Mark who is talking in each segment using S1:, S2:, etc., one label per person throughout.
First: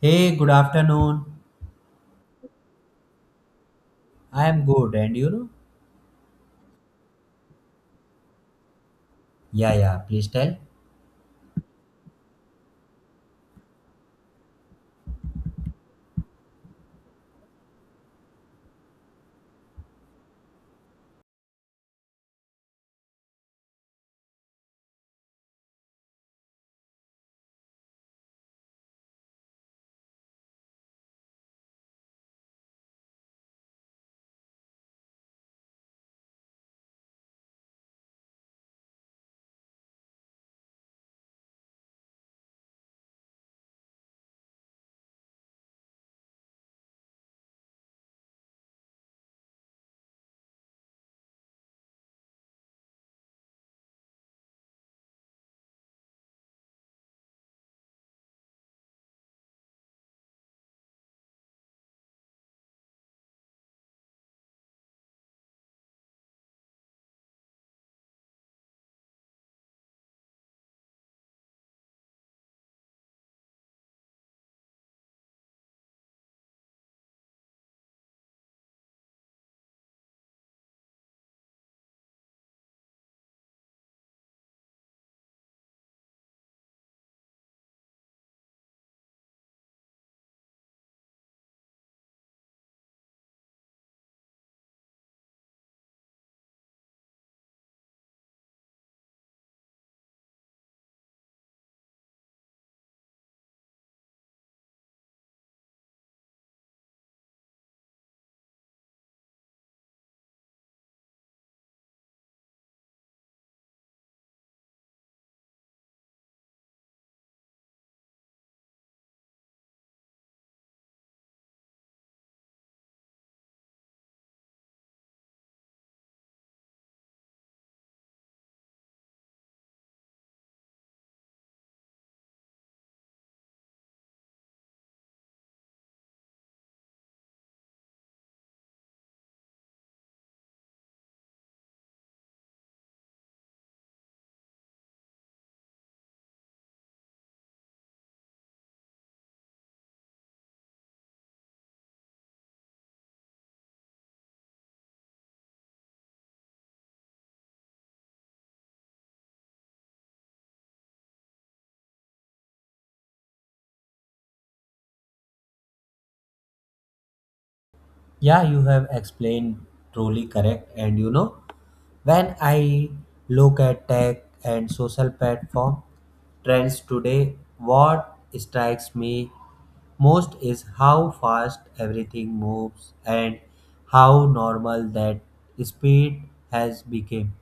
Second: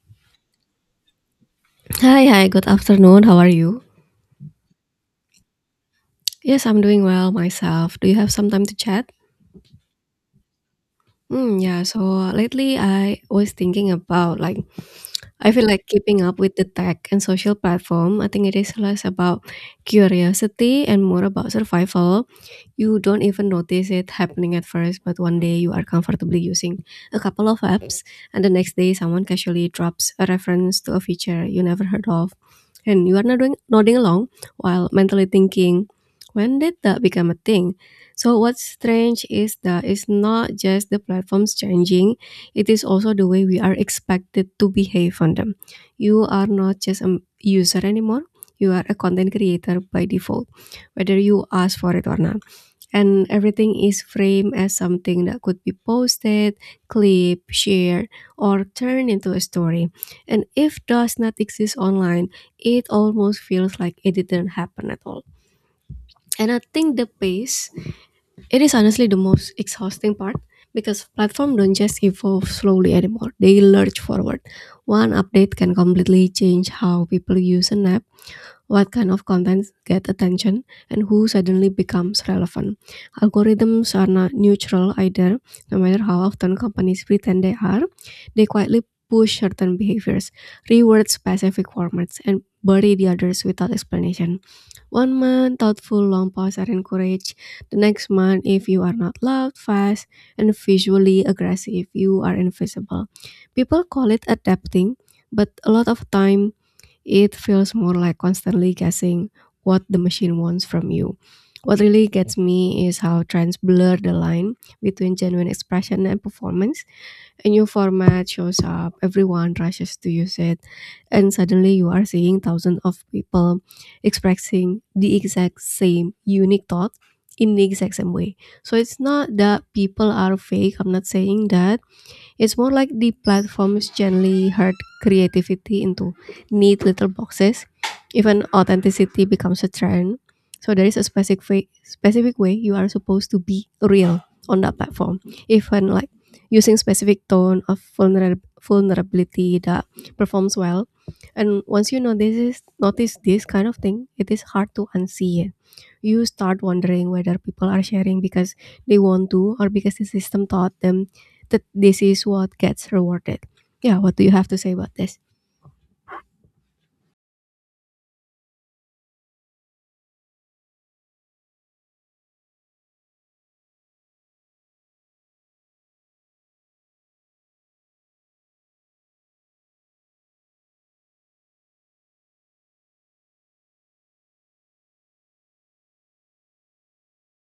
S1: Hey, good afternoon.
S2: Hi, hi, good afternoon. How are you?
S1: I am good, and you know?
S2: Yes, I'm doing well myself. Do you have some time to chat?
S1: Yeah, yeah, please tell.
S2: Hmm. Yeah, so lately I was thinking about like I feel like keeping up with the tech and social platform, I think it is less about curiosity and more about survival. You don't even notice it happening at first, but one day you are comfortably using a couple of apps, and the next day someone casually drops a reference to a feature you never heard of. And you are nodding along while mentally thinking, when did that become a thing? So, what's strange is that it's not just the platforms changing, it is also the way we are expected to behave on them. You are not just a user anymore. You are a content creator by default, whether you ask for it or not. And everything is framed as something that could be posted, clip, shared, or turned into a story. And if does not exist online, it almost feels like it didn't happen at all. And I think the pace, it is honestly the most exhausting part because platforms don't just evolve slowly anymore. They lurch forward. One update can completely change how people use an app, what kind of content get attention, and who suddenly becomes relevant. Algorithms are not neutral either, no matter how often companies pretend they are. They quietly push certain behaviors, reward specific formats, and bury the others without explanation. One month, thoughtful long pause are encouraged. The next month, if you are not loud, fast, and visually aggressive, you are invisible. People call it adapting, but a lot of time it feels more like constantly guessing what the machine wants from you. What really gets me is how trends blur the line between genuine expression and performance. A new format shows up, everyone rushes to use it, and suddenly you are seeing thousands of people expressing the exact same unique thought in the exact same way. So it's not that people are fake, I'm not saying that. It's more like the platforms gently herd creativity into neat little boxes. Even authenticity becomes a trend. So there is a specific way you are supposed to be real on that platform. Even like using specific tone of vulnerability that performs well. And once you notice this kind of thing, it is hard to unsee it. You start wondering whether people are sharing because they want to or because the system taught them that this is what gets rewarded. Yeah, what do you have to say about this?
S1: Yeah, you have explained truly correct. And you know, when I look at tech and social platform trends today, what strikes me most is how fast everything moves and how normal that speed has become.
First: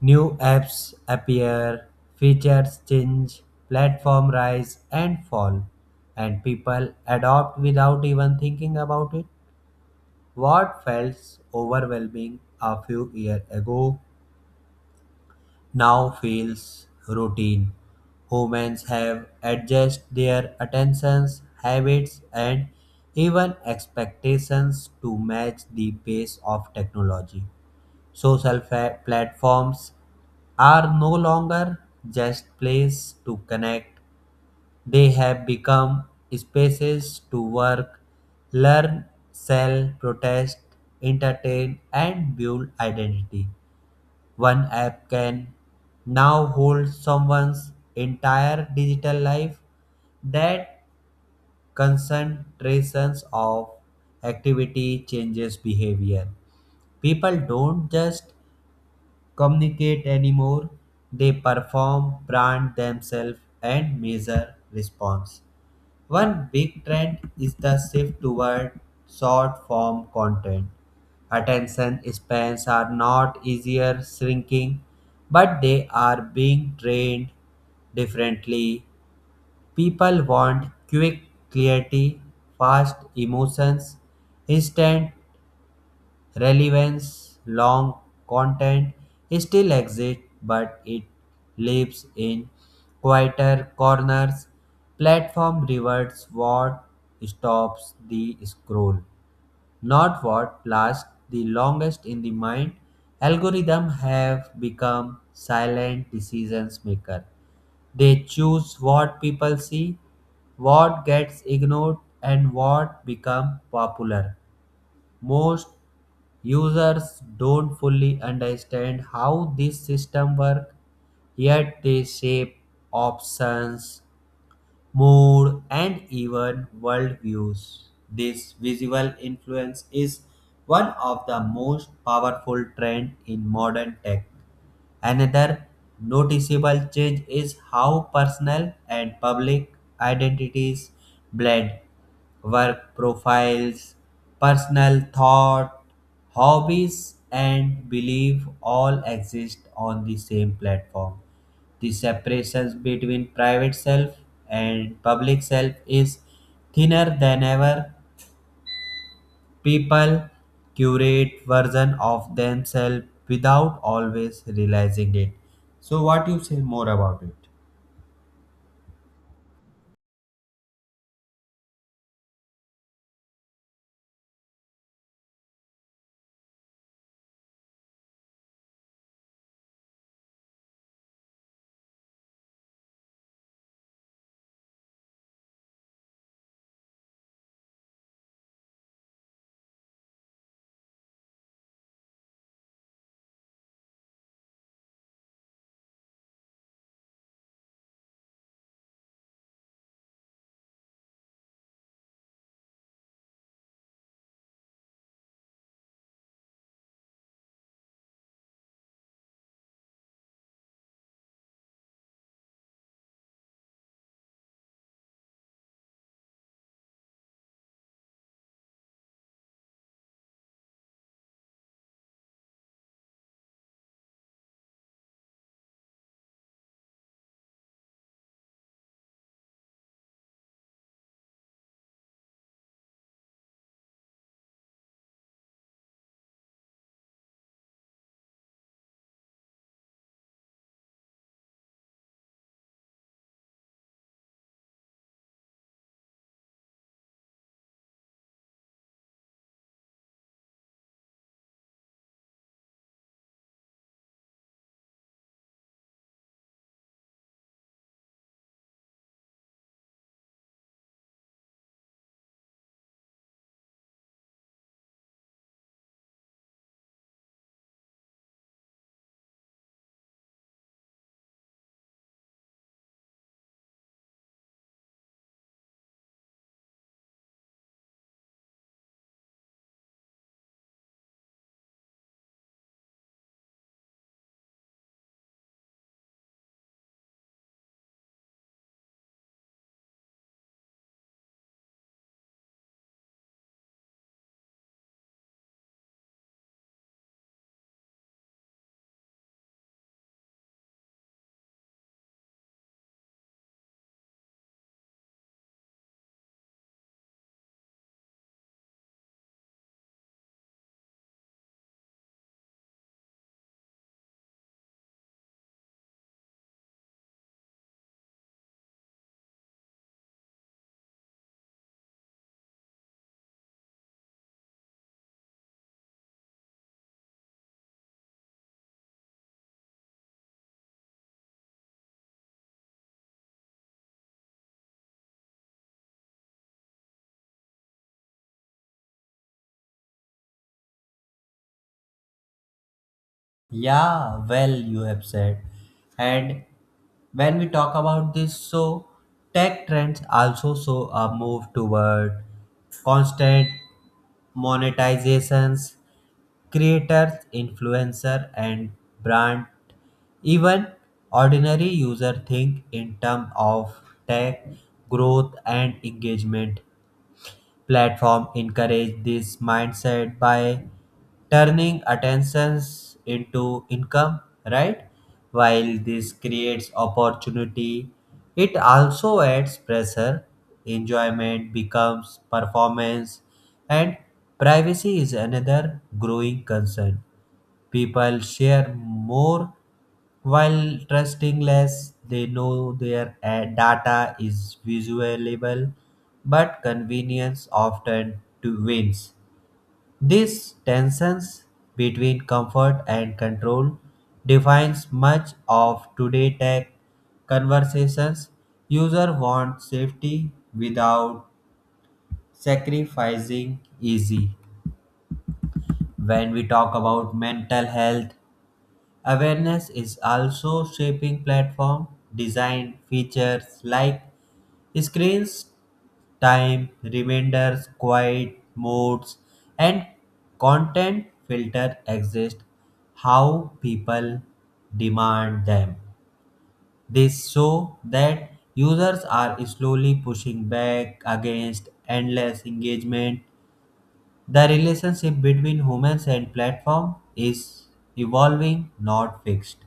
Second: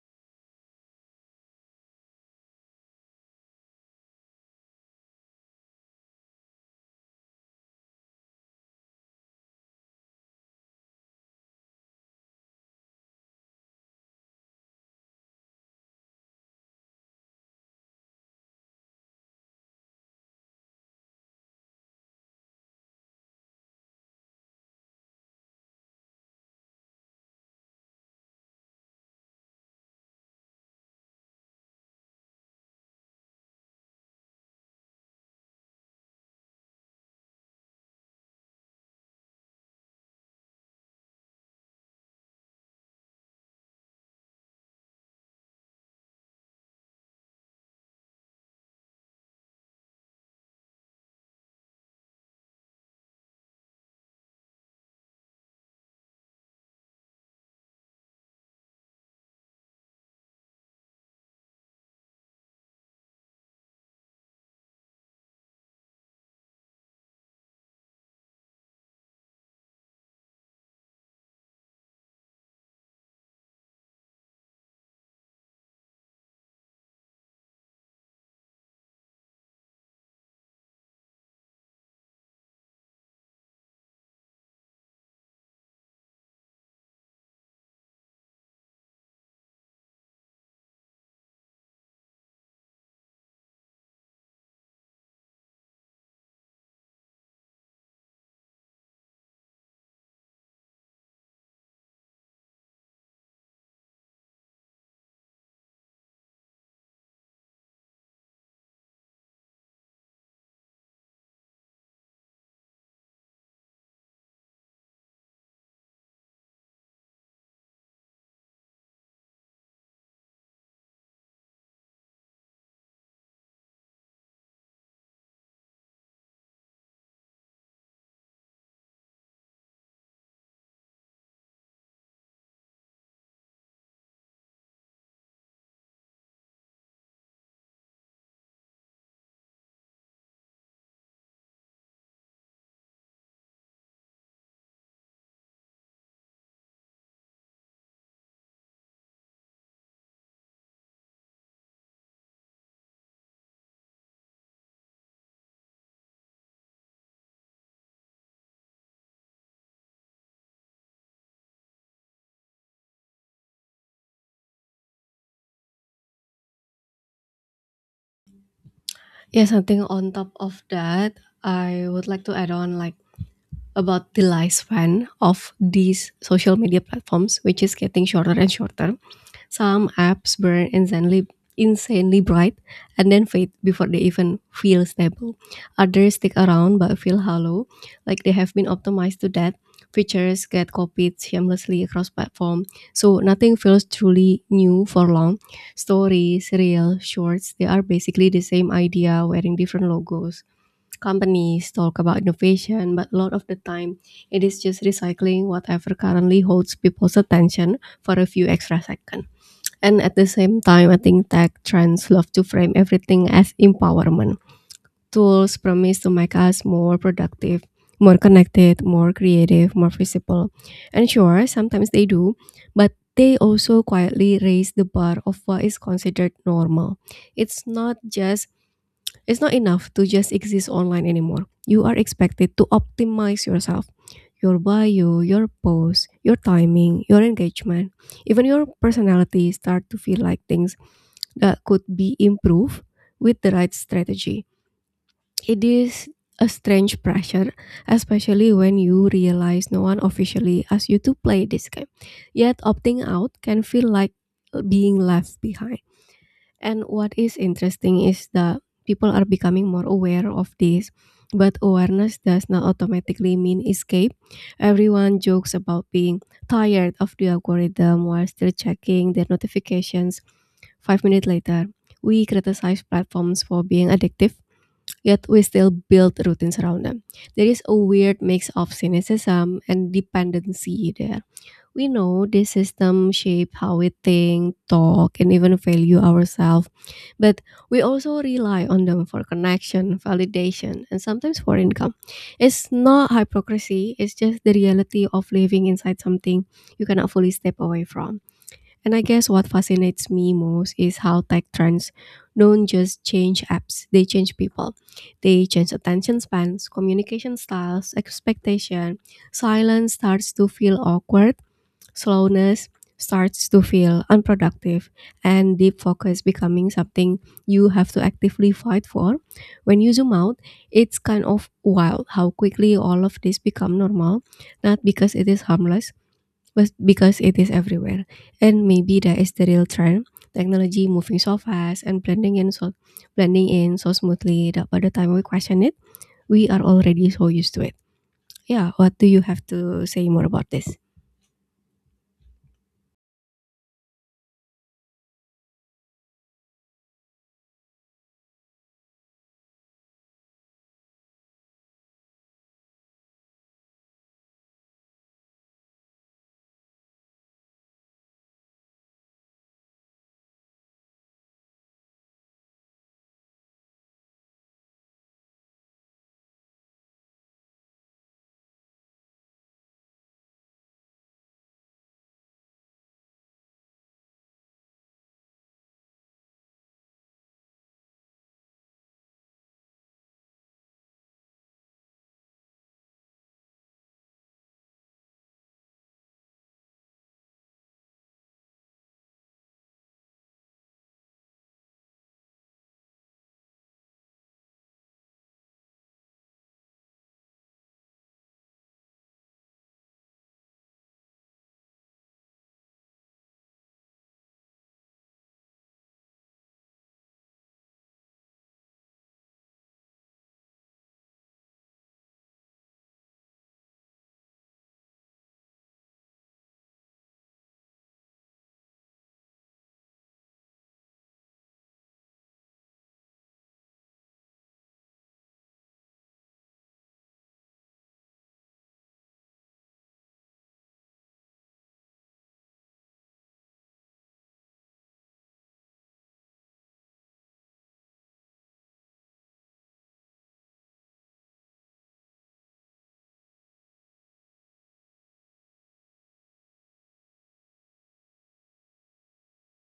S1: New apps appear, features change, platform rise and fall, and people adopt without even thinking about it. What felt overwhelming a few years ago now feels routine. Humans have adjusted their attentions, habits, and even expectations to match the pace of technology. Social platforms are no longer just places to connect, they have become spaces to work, learn, sell, protest, entertain, and build identity. One app can now hold someone's entire digital life that concentrations of activity changes behavior people don't just communicate anymore. They perform, brand themselves, and measure response. One big trend is the shift toward short form content. Attention spans are not easier shrinking, but they are being trained differently. People want quick clarity, fast emotions, instant relevance long content still exists but it lives in quieter corners platform rewards what stops the scroll not what lasts the longest in the mind. Algorithms have become silent decisions maker they choose what people see what gets ignored and what become popular most users don't fully understand how this system works yet they shape options mood and even worldviews this visual influence is one of the most powerful trends in modern tech. Another noticeable change is how personal and public identities blend. Work profiles, personal thought, hobbies, and belief all exist on the same platform. The separations between private self and public self is thinner than ever. People curate version of themselves without always realizing it. So what you say more about it?
S2: Yeah, something on top of that, I would like to add on like about the lifespan of these social media platforms, which is getting shorter and shorter. Some apps burn insanely, insanely bright and then fade before they even feel stable. Others stick around but feel hollow, like they have been optimized to death. Features get copied shamelessly across platform, so nothing feels truly new for long. Stories, reels, shorts, they are basically the same idea wearing different logos. Companies talk about innovation, but a lot of the time it is just recycling whatever currently holds people's attention for a few extra seconds. And at the same time, I think tech trends love to frame everything as empowerment. Tools promise to make us more productive, more connected, more creative, more visible. And sure, sometimes they do, but they also quietly raise the bar of what is considered normal. It's not just it's not enough to just exist online anymore. You are expected to optimize yourself, your bio, your post, your timing, your engagement, even your personality start to feel like things that could be improved with the right strategy. It is a strange pressure, especially when you realize no one officially asks you to play this game. Yet opting out can feel like being left behind. And what is interesting is that people are becoming more aware of this, but awareness does not automatically mean escape. Everyone jokes about being tired of the algorithm while still checking their notifications 5 minutes later. We criticize platforms for being addictive, yet we still build routines around them. There is a weird mix of cynicism and dependency there. We know this system shapes how we think, talk, and even value ourselves, but we also rely on them for connection, validation, and sometimes for income. It's not hypocrisy, it's just the reality of living inside something you cannot fully step away from. And I guess what fascinates me most is how tech trends don't just change apps, they change people. They change attention spans, communication styles, expectation. Silence starts to feel awkward. Slowness starts to feel unproductive, and deep focus becoming something you have to actively fight for. When you zoom out, it's kind of wild how quickly all of this become normal, not because it is harmless, but because it is everywhere. And maybe that is the real trend. Technology moving so fast and blending in so smoothly that by the time we question it, we are already so used to it. Yeah, what do you have to say more about this?
S1: Yeah, well you have said. And when we talk about this, so tech trends also show a move toward constant monetizations, creators, influencer, and brand. Even ordinary user think in terms of tech growth and engagement. Platform encourage this mindset by turning attentions into income, right? While this creates opportunity, it also adds pressure. Enjoyment becomes performance, and privacy is another growing concern. People share more while trusting less. They know their data is visualizable, but convenience often to wins. This tensions between comfort and control defines much of today tech conversations. User want safety without sacrificing easy. When we talk about mental health, awareness is also shaping platform design features like screens time, reminders, quiet modes, and content filter exist how people demand them. This show that users are slowly pushing back against endless engagement. The relationship between humans and platform is evolving, not fixed.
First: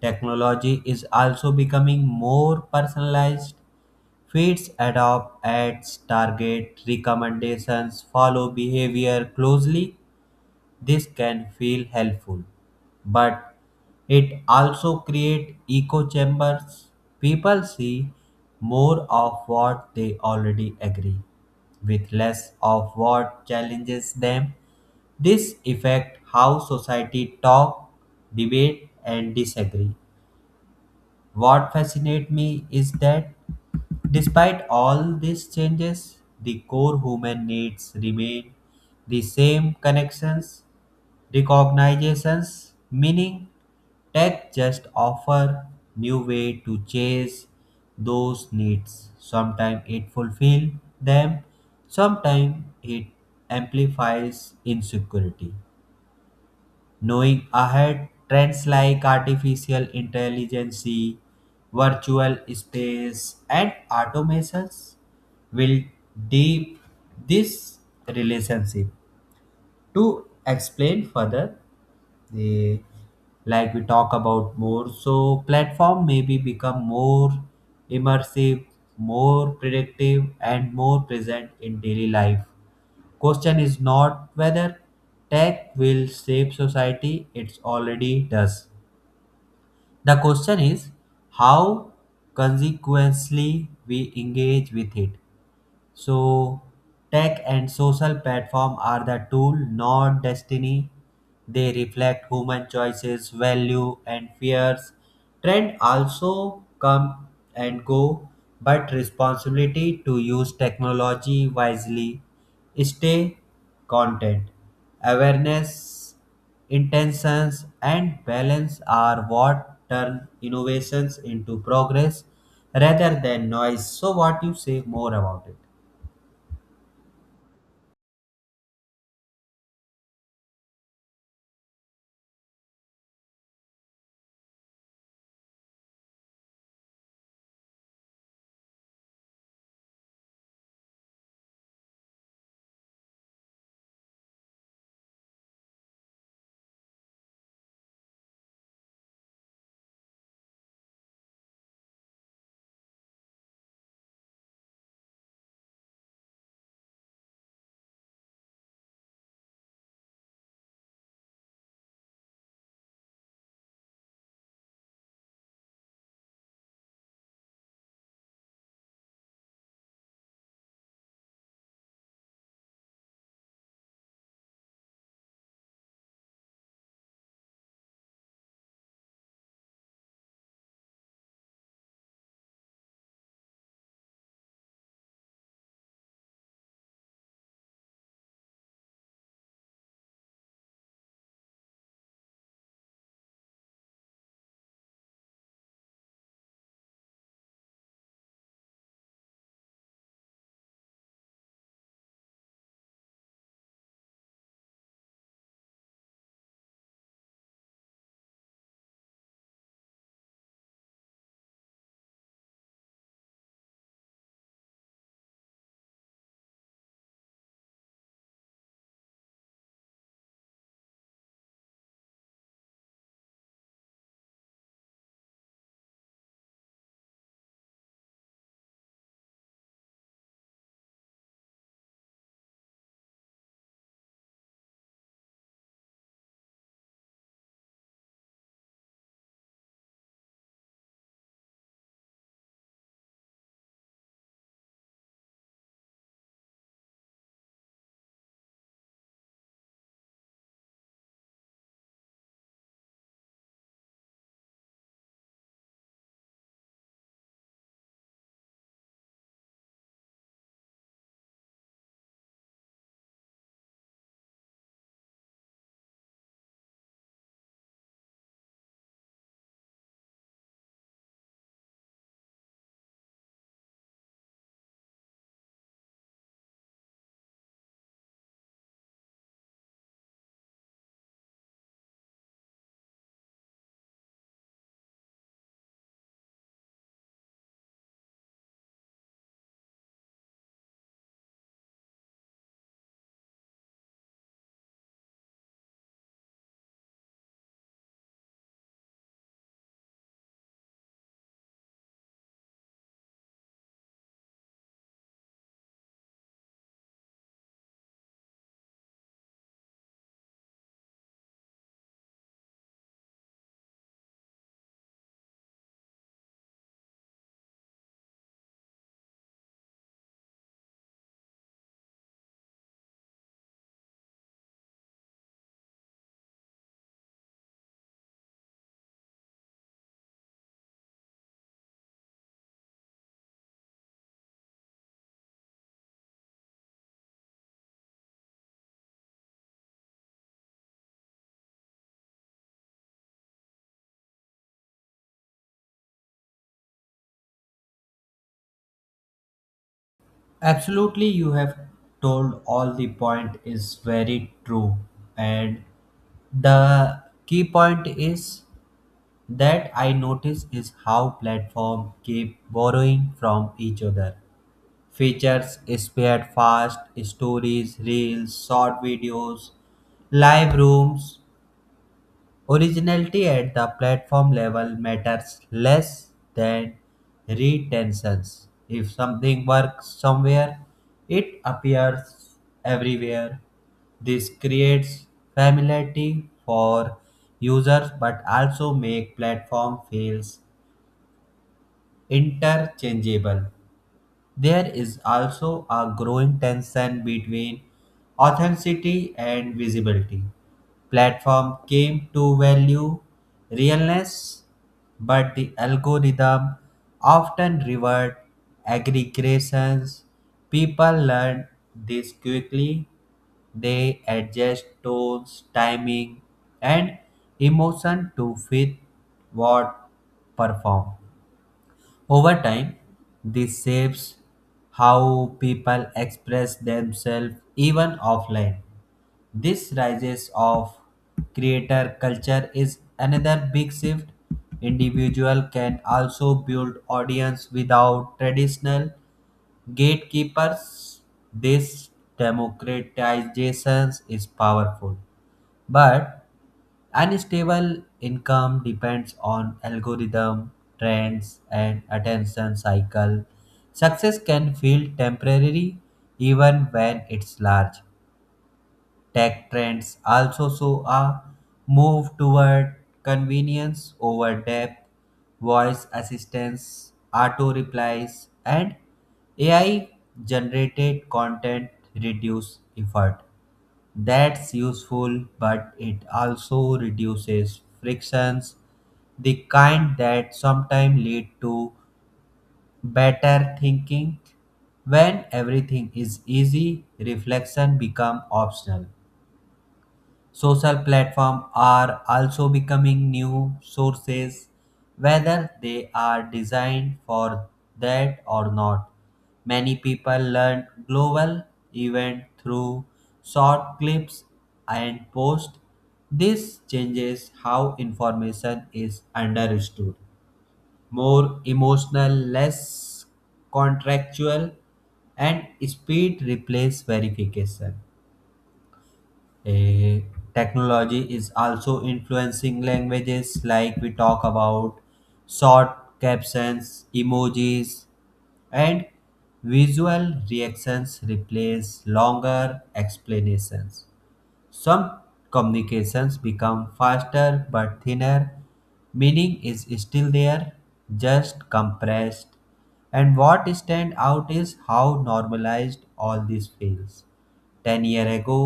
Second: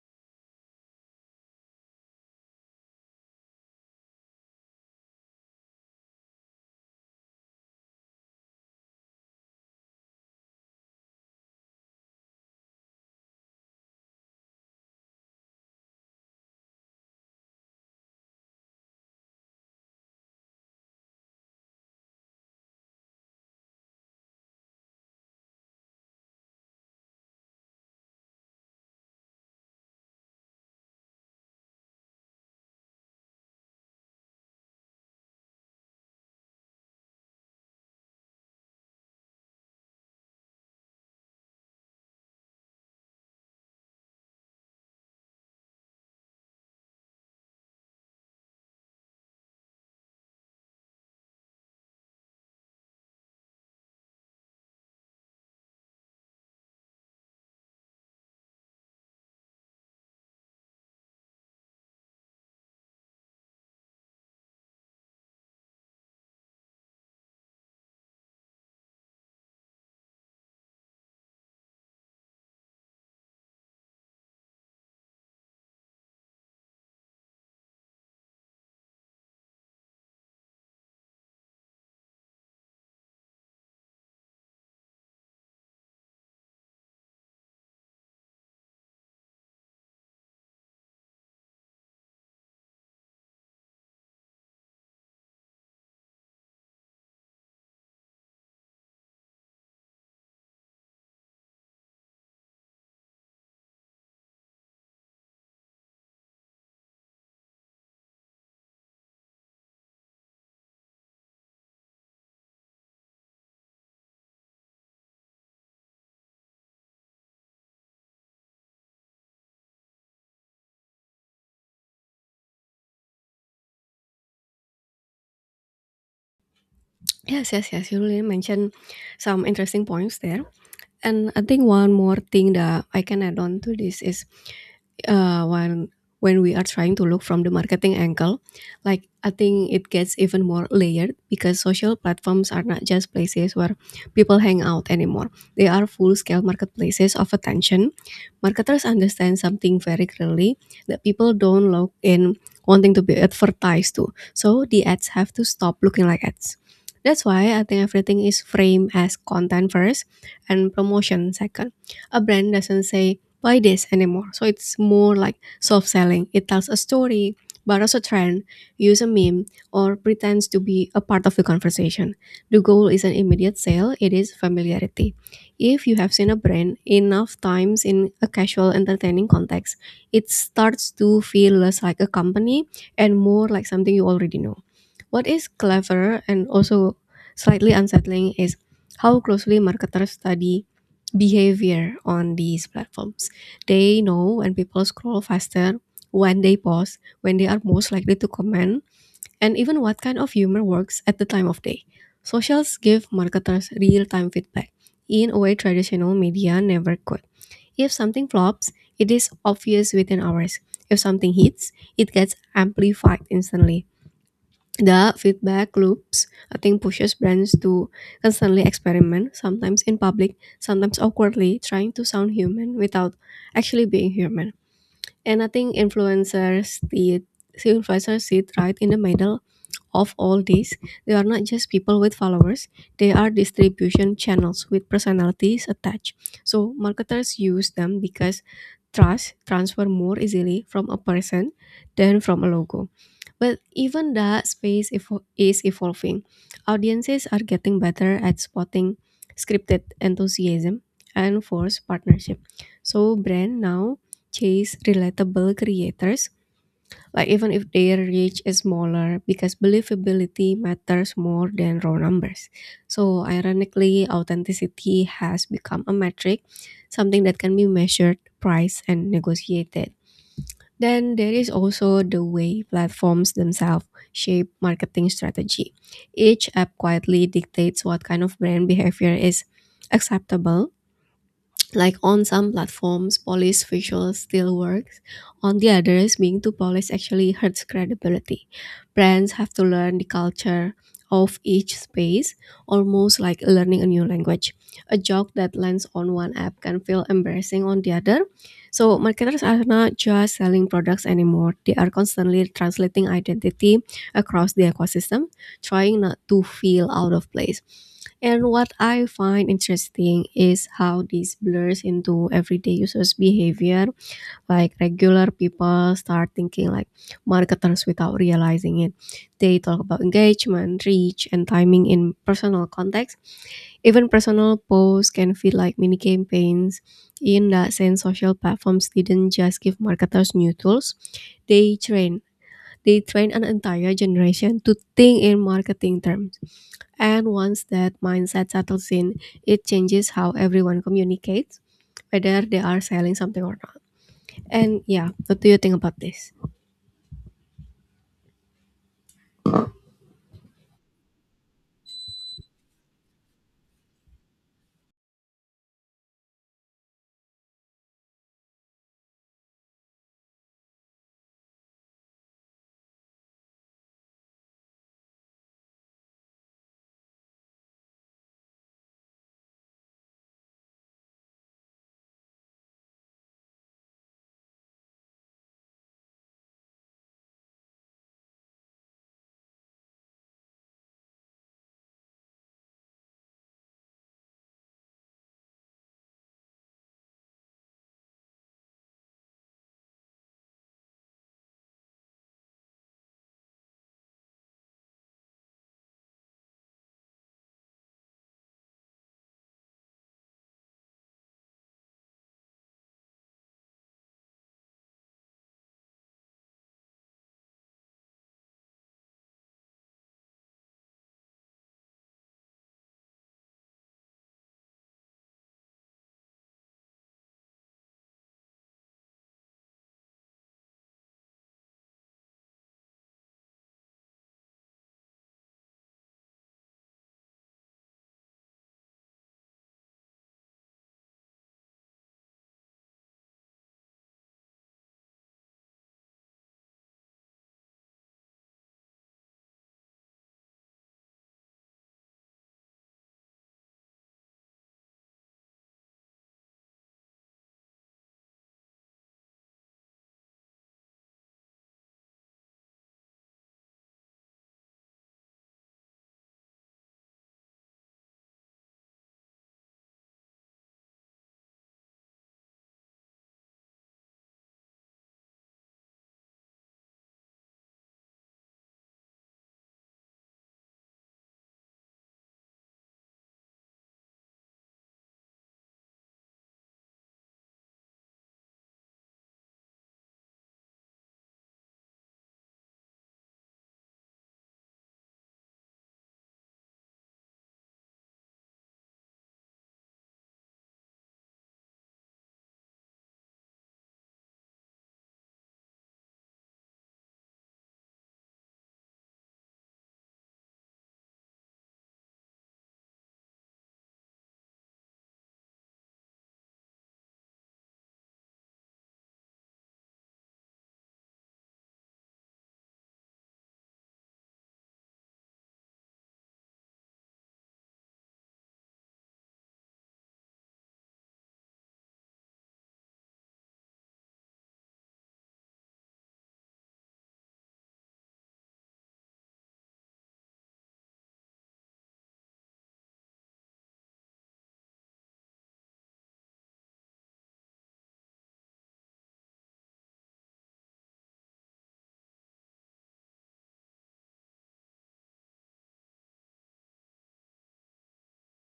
S1: Technology is also becoming more personalized. Feeds adopt ads, target recommendations, follow behavior closely. This can feel helpful, but it also creates echo chambers. People see more of what they already agree with less of what challenges them. This affects how society talk, debate and disagree. What fascinates me is that despite all these changes, the core human needs remain the same connections, recognitions, meaning. Tech just offer new way to chase those needs. Sometimes it fulfill them, sometimes it amplifies insecurity knowing ahead trends like artificial intelligence, virtual space, and automations will deep this relationship. To explain further, they like we talk about more so platform maybe become more immersive more predictive and more present in daily life. Question is not whether tech will shape society, it already does. The question is how consequently we engage with it. So, tech and social platform are the tool, not destiny. They reflect human choices, value, and fears. Trend also come and go, but responsibility to use technology wisely. Stay content. Awareness, intentions, and balance are what turn innovations into progress rather than noise. So, what you say more about it?
S2: Yes, yes, yes. You really mentioned some interesting points there. And I think one more thing that I can add on to this is uh, when when we are trying to look from the marketing angle, like I think it gets even more layered because social platforms are not just places where people hang out anymore. They are full-scale marketplaces of attention. Marketers understand something very clearly that people don't log in wanting to be advertised to. So the ads have to stop looking like ads. That's why I think everything is framed as content first and promotion second. A brand doesn't say buy this anymore. So it's more like soft selling. It tells a story, borrows a trend, use a meme, or pretends to be a part of the conversation. The goal is an immediate sale, it is familiarity. If you have seen a brand enough times in a casual entertaining context, it starts to feel less like a company and more like something you already know. What is clever and also slightly unsettling is how closely marketers study behavior on these platforms. They know when people scroll faster, when they pause, when they are most likely to comment, and even what kind of humor works at the time of day. Socials give marketers real time feedback in a way traditional media never could. If something flops, it is obvious within hours. If something hits, it gets amplified instantly. The feedback loops, I think, pushes brands to constantly experiment, sometimes in public, sometimes awkwardly, trying to sound human without actually being human. And I think influencers see it, see influencers sit right in the middle of all these, they are not just people with followers, they are distribution channels with personalities attached. So marketers use them because trust transfer more easily from a person than from a logo. But even that space is evolving. Audiences are getting better at spotting scripted enthusiasm and forced partnership. So brand now chase relatable creators, like even if their reach is smaller because believability matters more than raw numbers. So ironically, authenticity has become a metric, something that can be measured, priced, and negotiated. Then there is also the way platforms themselves shape marketing strategy. Each app quietly dictates what kind of brand behavior is acceptable. Like on some platforms, police visuals still works. On the others, being too polished actually hurts credibility. Brands have to learn the culture of each space, almost like learning a new language. A joke that lands on one app can feel embarrassing on the other. So marketers are not just selling products anymore. They are constantly translating identity across the ecosystem, trying not to feel out of place. And what I find interesting is how this blurs into everyday users' behavior. Like regular people start thinking like marketers without realizing it. They talk about engagement, reach, and timing in personal context. Even personal posts can feel like mini campaigns. In that sense, social platforms didn't just give marketers new tools; they train. They train an entire generation to think in marketing terms, and once that mindset settles in, it changes how everyone communicates, whether they are selling something or not. And yeah, what do you think about this?
S1: Absolutely, you have told all the point is very true. And the key point is that I notice is how platform keep borrowing from each other. Features spared fast, stories, reels, short videos, live rooms. Originality at the platform level matters less than retentions. If something works somewhere, it appears everywhere. This creates familiarity for users but also make platform feels interchangeable. There is also a growing tension between authenticity and visibility. Platform came to value realness, but the algorithm often reward aggregations. People learn this quickly. They adjust tones, timing, and emotion to fit what perform. Over time, this shapes how people express themselves even offline. This rises of creator culture is another big shift. Individual can also build audience without traditional gatekeepers. This democratization is powerful, but unstable income depends on algorithm, trends, and attention cycle. Success can feel temporary even when it's large. Tech trends also show a move toward convenience over depth, voice assistance, auto replies, and AI generated content reduce effort. That's useful, but it also reduces frictions, the kind that sometimes lead to better thinking. When everything is easy, reflection becomes optional. Social platforms are also becoming new sources, whether they are designed for that or not. Many people learn global event through short clips and posts. This changes how information is understood. More emotional, less contractual, and speed replace verification. Eh, Technology is also influencing languages like we talk about short captions emojis and visual reactions replace longer explanations some communications become faster but thinner meaning is still there just compressed and what stand out is how normalized all this feels 10 years ago,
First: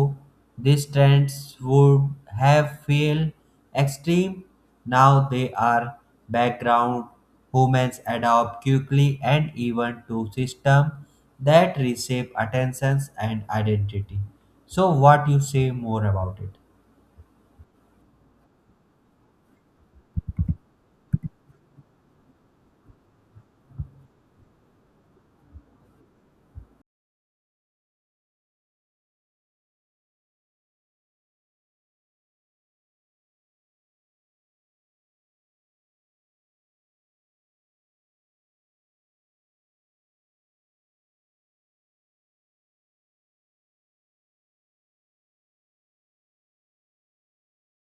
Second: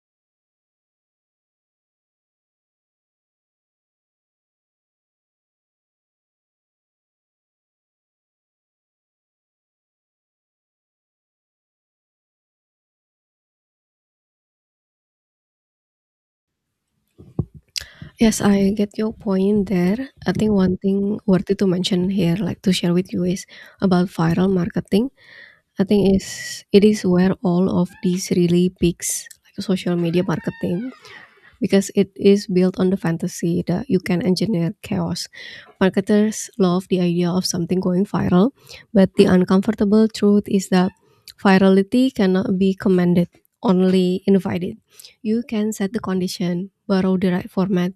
S1: these trends would have felt extreme. Now they are background. Humans adapt quickly and even to systems that reshape attentions and identity. So what you say more about it?
S2: Yes, I get your point there. I think one thing worthy to mention here, like to share with you, is about viral marketing. I think is it is where all of these really peaks, like social media marketing because it is built on the fantasy that you can engineer chaos. Marketers love the idea of something going viral, but the uncomfortable truth is that virality cannot be commanded, only invited. You can set the condition, borrow the right format,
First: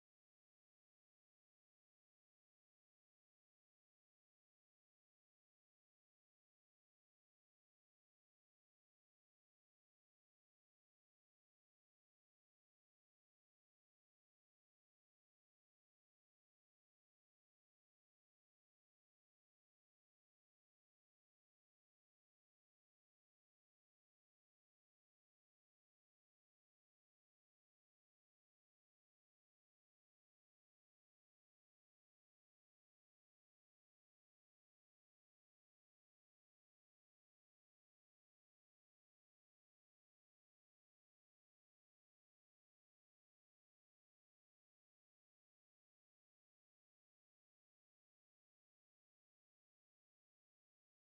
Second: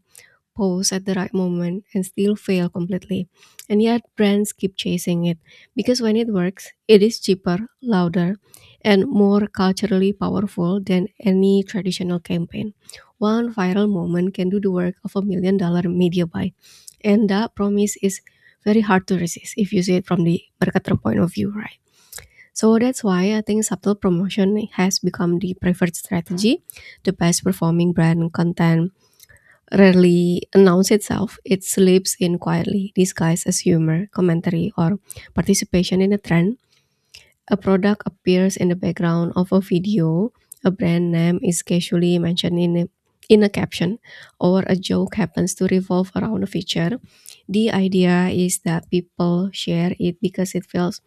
S2: pose at the right moment and still fail completely. And yet, brands keep chasing it because when it works, it is cheaper, louder, and more culturally powerful than any traditional campaign. One viral moment can do the work of a $1 million media buy. And that promise is very hard to resist if you see it from the marketer point of view, right? So that's why I think subtle promotion has become the preferred strategy. The best performing brand content rarely announces itself. It slips in quietly, disguised as humor, commentary, or participation in a trend. A product appears in the background of a video, a brand name is casually mentioned in a caption, or a joke happens to revolve around a feature. The idea is that people share it because it feels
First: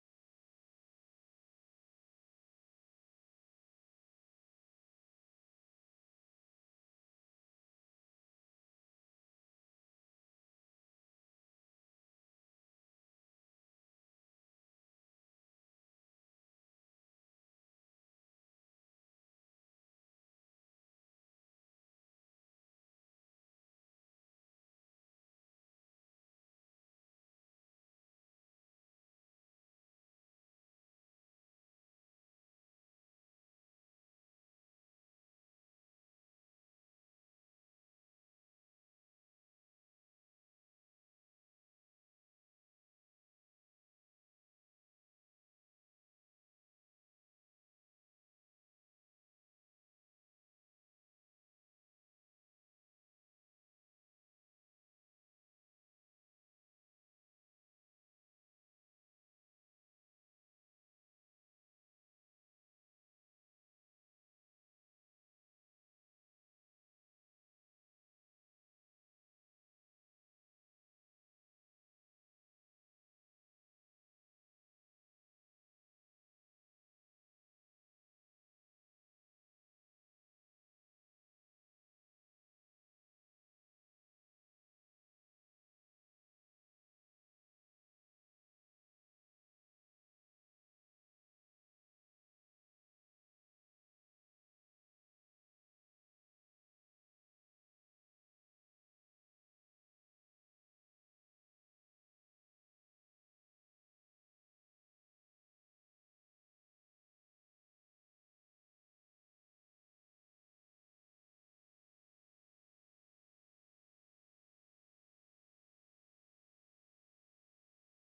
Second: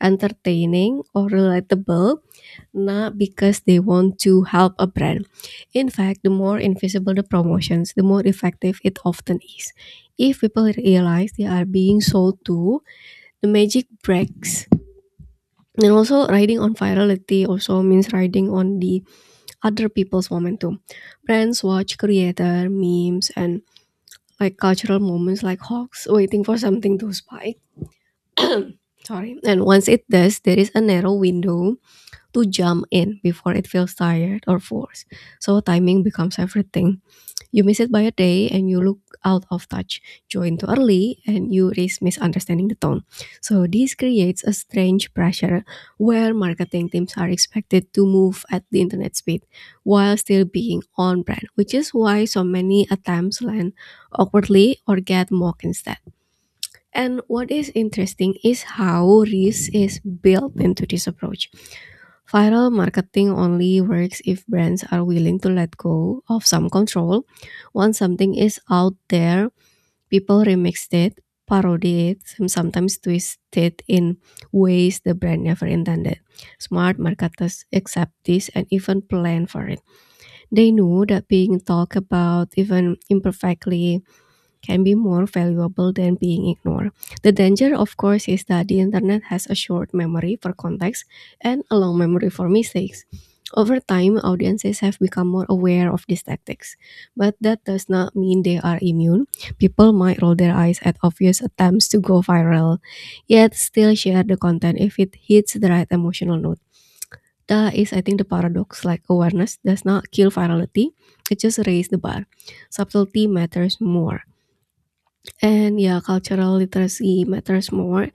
S2: entertaining or relatable, not because they want to help a brand. In fact, the more invisible the promotions, the more effective it often is. If people realize they are being sold to, the magic breaks. And also, riding on virality also means riding on the other people's momentum. Brands watch creator memes and like cultural moments like hawks waiting for something to spike. Sorry. And once it does, there is a narrow window to jump in before it feels tired or forced. So timing becomes everything. You miss it by a day and you look out of touch. Join too early and you risk misunderstanding the tone. So this creates a strange pressure where marketing teams are expected to move at the internet speed while still being on brand, which is why so many attempts land awkwardly or get mocked instead. And what is interesting is how risk is built into this approach. Viral marketing only works if brands are willing to let go of some control. Once something is out there, people remix it, parody it, and sometimes twist it in ways the brand never intended. Smart marketers accept this and even plan for it. They know that being talked about, even imperfectly, can be more valuable than being ignored. The danger, of course, is that the internet has a short memory for context and a long memory for mistakes. Over time, audiences have become more aware of these tactics, but that does not mean they are immune. People might roll their eyes at obvious attempts to go viral, yet still share the content if it hits the right emotional note. That is, I think, the paradox. Like awareness does not kill virality; it just raises the bar. Subtlety matters more. And yeah, cultural literacy matters more,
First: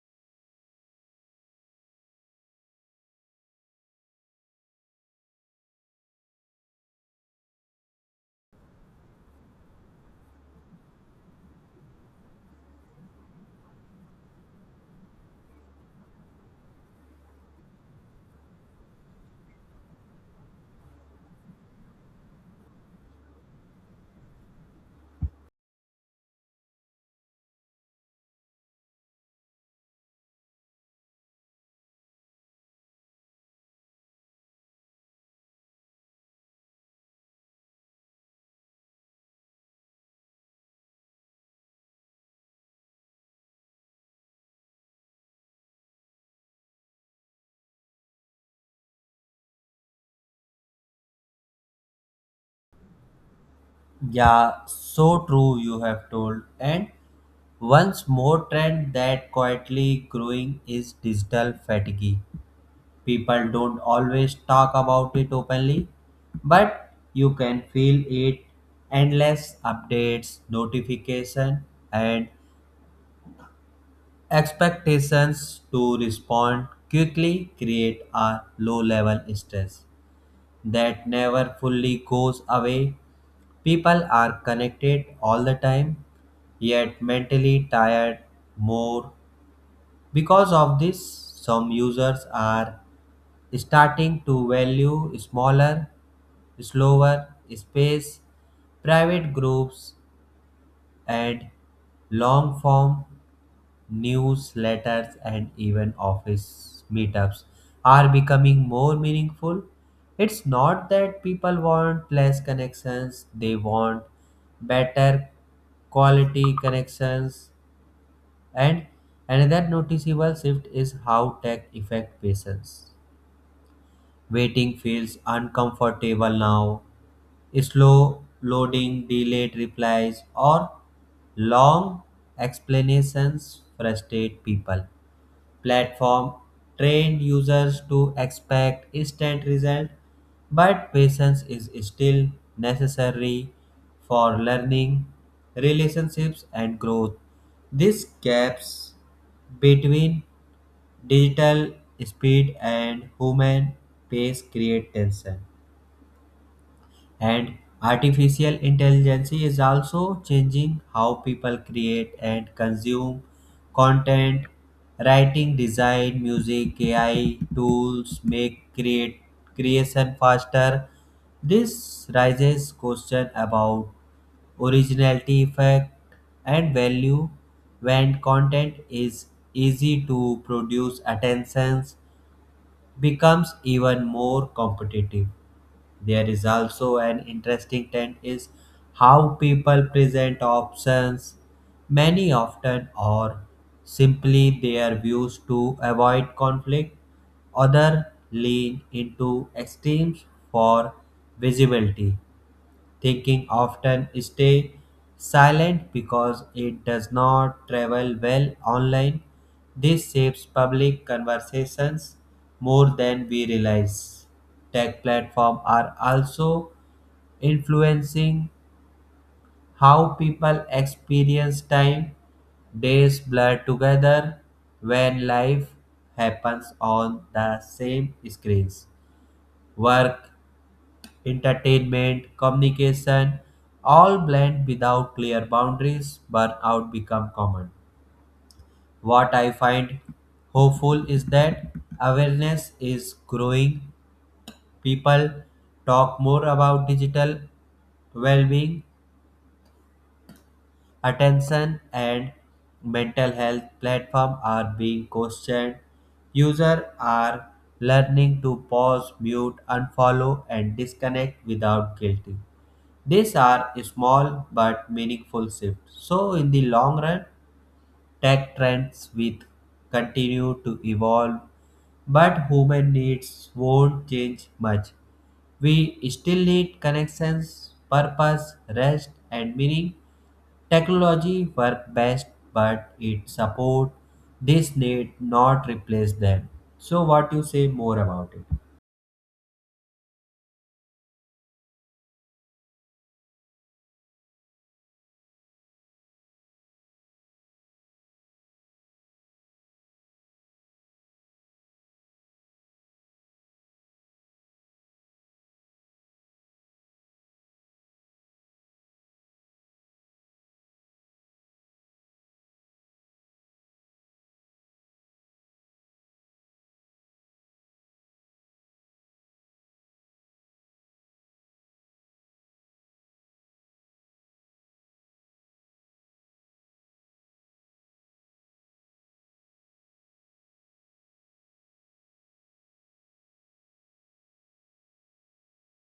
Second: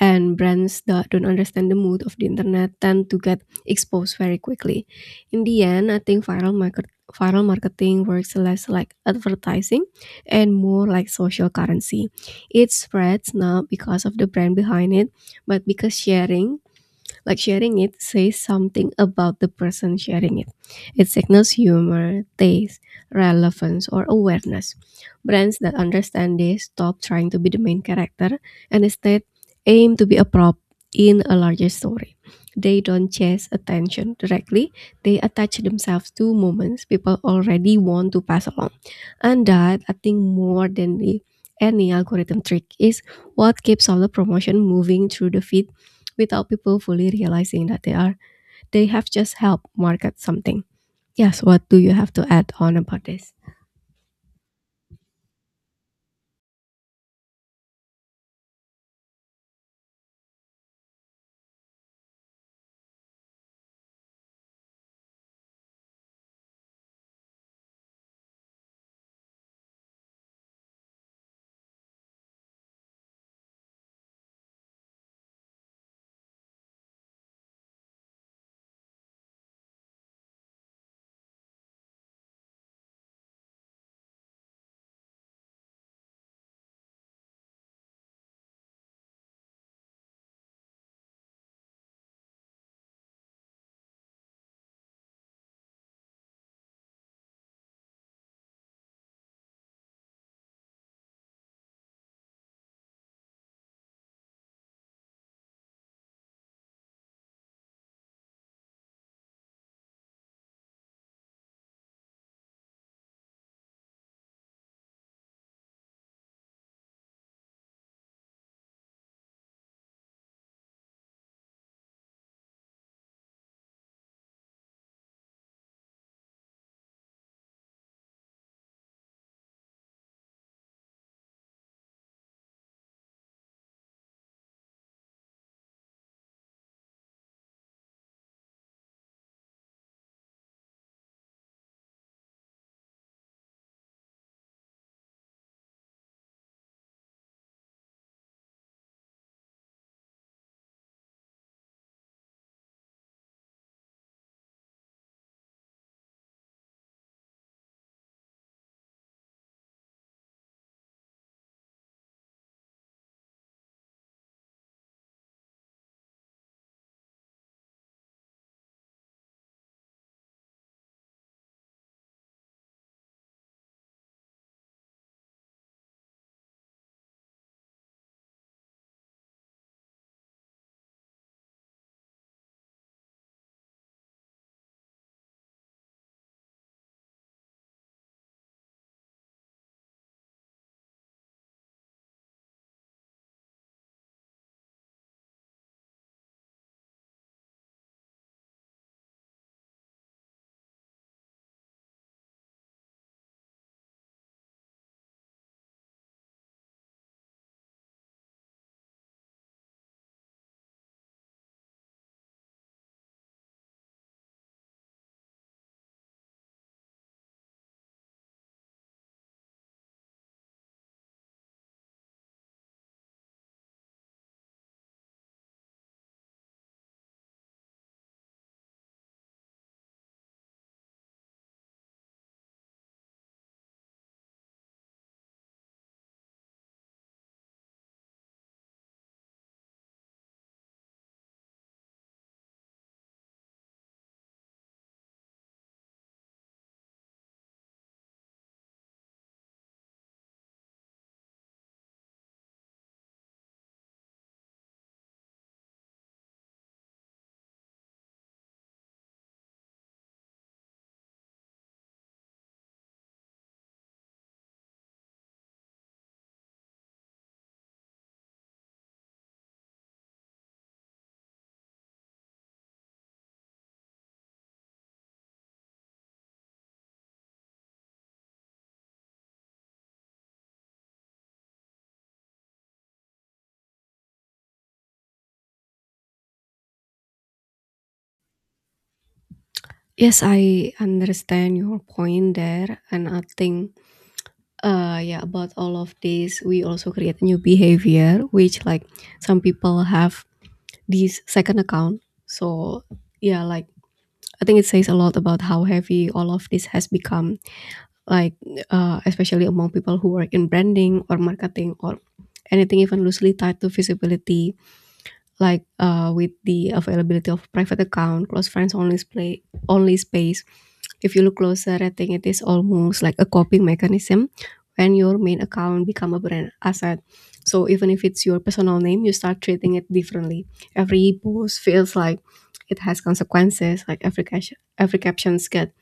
S2: and brands that don't understand the mood of the internet tend to get exposed very quickly. In the end, I think viral marketing works less like advertising and more like social currency. It spreads not because of the brand behind it, but because sharing it says something about the person sharing it. It signals humor, taste, relevance, or awareness. Brands that understand this stop trying to be the main character and instead aim to be a prop in a larger story. They don't chase attention directly, they attach themselves to moments people already want to pass along. And that, I think, more than the any algorithm trick is what keeps all the promotion moving through the feed without people fully realizing that they have just helped market something. Yes, what do you have to add on about this?
S1: Yeah, so true you have told. And once more trend that quietly growing is digital fatigue. People don't always talk about it openly, but you can feel it endless updates, notification and expectations to respond quickly create a low level stress that never fully goes away. People are connected all the time yet mentally tired more. Because of this, some users are starting to value smaller slower space, private groups, and long form newsletters and even office meetups are becoming more meaningful. It's not that people want less connections, they want better quality connections. And another noticeable shift is how tech affect patients. Waiting feels uncomfortable now slow loading, delayed replies, or long explanations frustrate people. Platform trained users to expect instant result, but patience is still necessary for learning, relationships, and growth. These gaps between digital speed and human pace create tension. And artificial intelligence is also changing how people create and consume content. Writing, design, music, AI tools make create creation faster. This raises question about originality, effect, and value when content is easy to produce. Attentions becomes even more competitive. There is also an interesting trend is how people present options. Many often or simply their views to avoid conflict. Other lean into extremes for visibility thinking often stay silent because it does not travel well online. This shapes public conversations more than we realize. Tech platforms are also influencing how people experience time. Days blur together when life happens on the same screens. Work entertainment, communication, all blend without clear boundaries, burnout become common. What I find hopeful is that awareness is growing. People talk more about digital well-being, attention and mental health platform are being questioned. Users are learning to pause, mute, unfollow and disconnect without guilt. These are small but meaningful shifts. So, in the long run, tech trends will continue to evolve, but human needs won't change much. We still need connections, purpose, rest, and meaning. Technology works best, but it supports this need, not replace them. So, what you say more about it?
S2: Yes, I understand your point there, and I think yeah, about all of this, we also create new behavior, which, like, some people have this second account. So yeah, like, I think it says a lot about how heavy all of this has become, like especially among people who work in branding or marketing or anything even loosely tied to visibility, like with the availability of private account, close friends only play only space. If you look closer, I think it is almost like a coping mechanism when your main account become a brand asset. So even if it's your personal name, you start treating it differently. Every post feels like it has consequences. Like every caption, every captions get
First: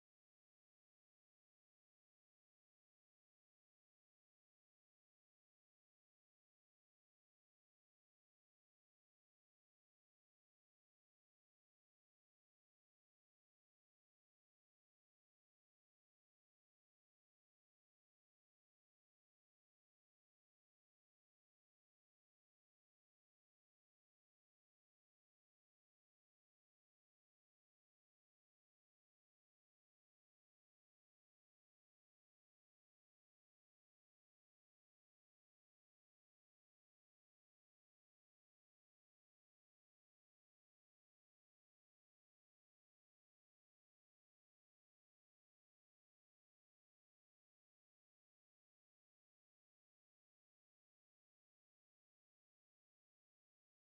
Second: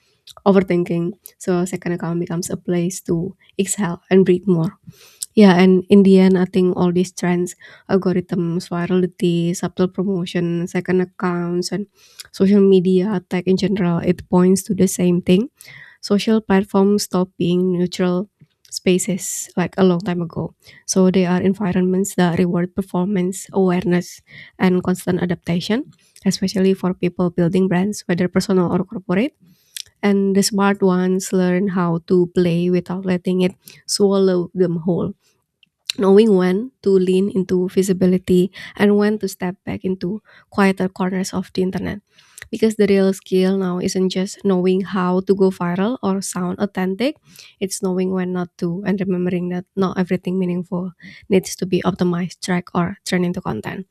S2: overthinking. So second account becomes a place to exhale and breathe more. Yeah, and in the end, I think all these trends, algorithms, virality, subtle promotion, second accounts, and social media tech in general, it points to the same thing. Social platforms stop being neutral spaces like a long time ago. So they are environments that reward performance, awareness, and constant adaptation, especially for people building brands, whether personal or corporate. And the smart ones learn how to play without letting it swallow them whole, knowing when to lean into visibility and when to step back into quieter corners of the internet. Because the real skill now isn't just knowing how to go viral or sound authentic, it's knowing when not to, and remembering that not everything meaningful needs to be optimized, tracked, or turned into content.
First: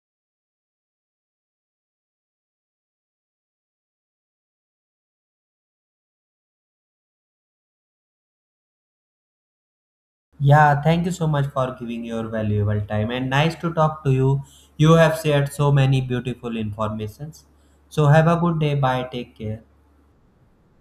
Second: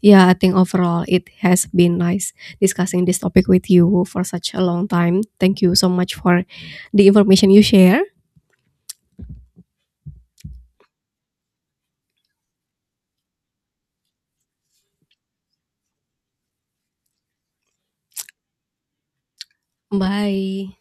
S2: Yeah, I think overall it has been nice discussing this topic with you for such a long time. Thank you so much for the information you share.
S1: Yeah, thank you so much for giving your valuable time and nice to talk to you. You have shared so many beautiful informations. So have a good day. Bye. Take care.
S2: Bye.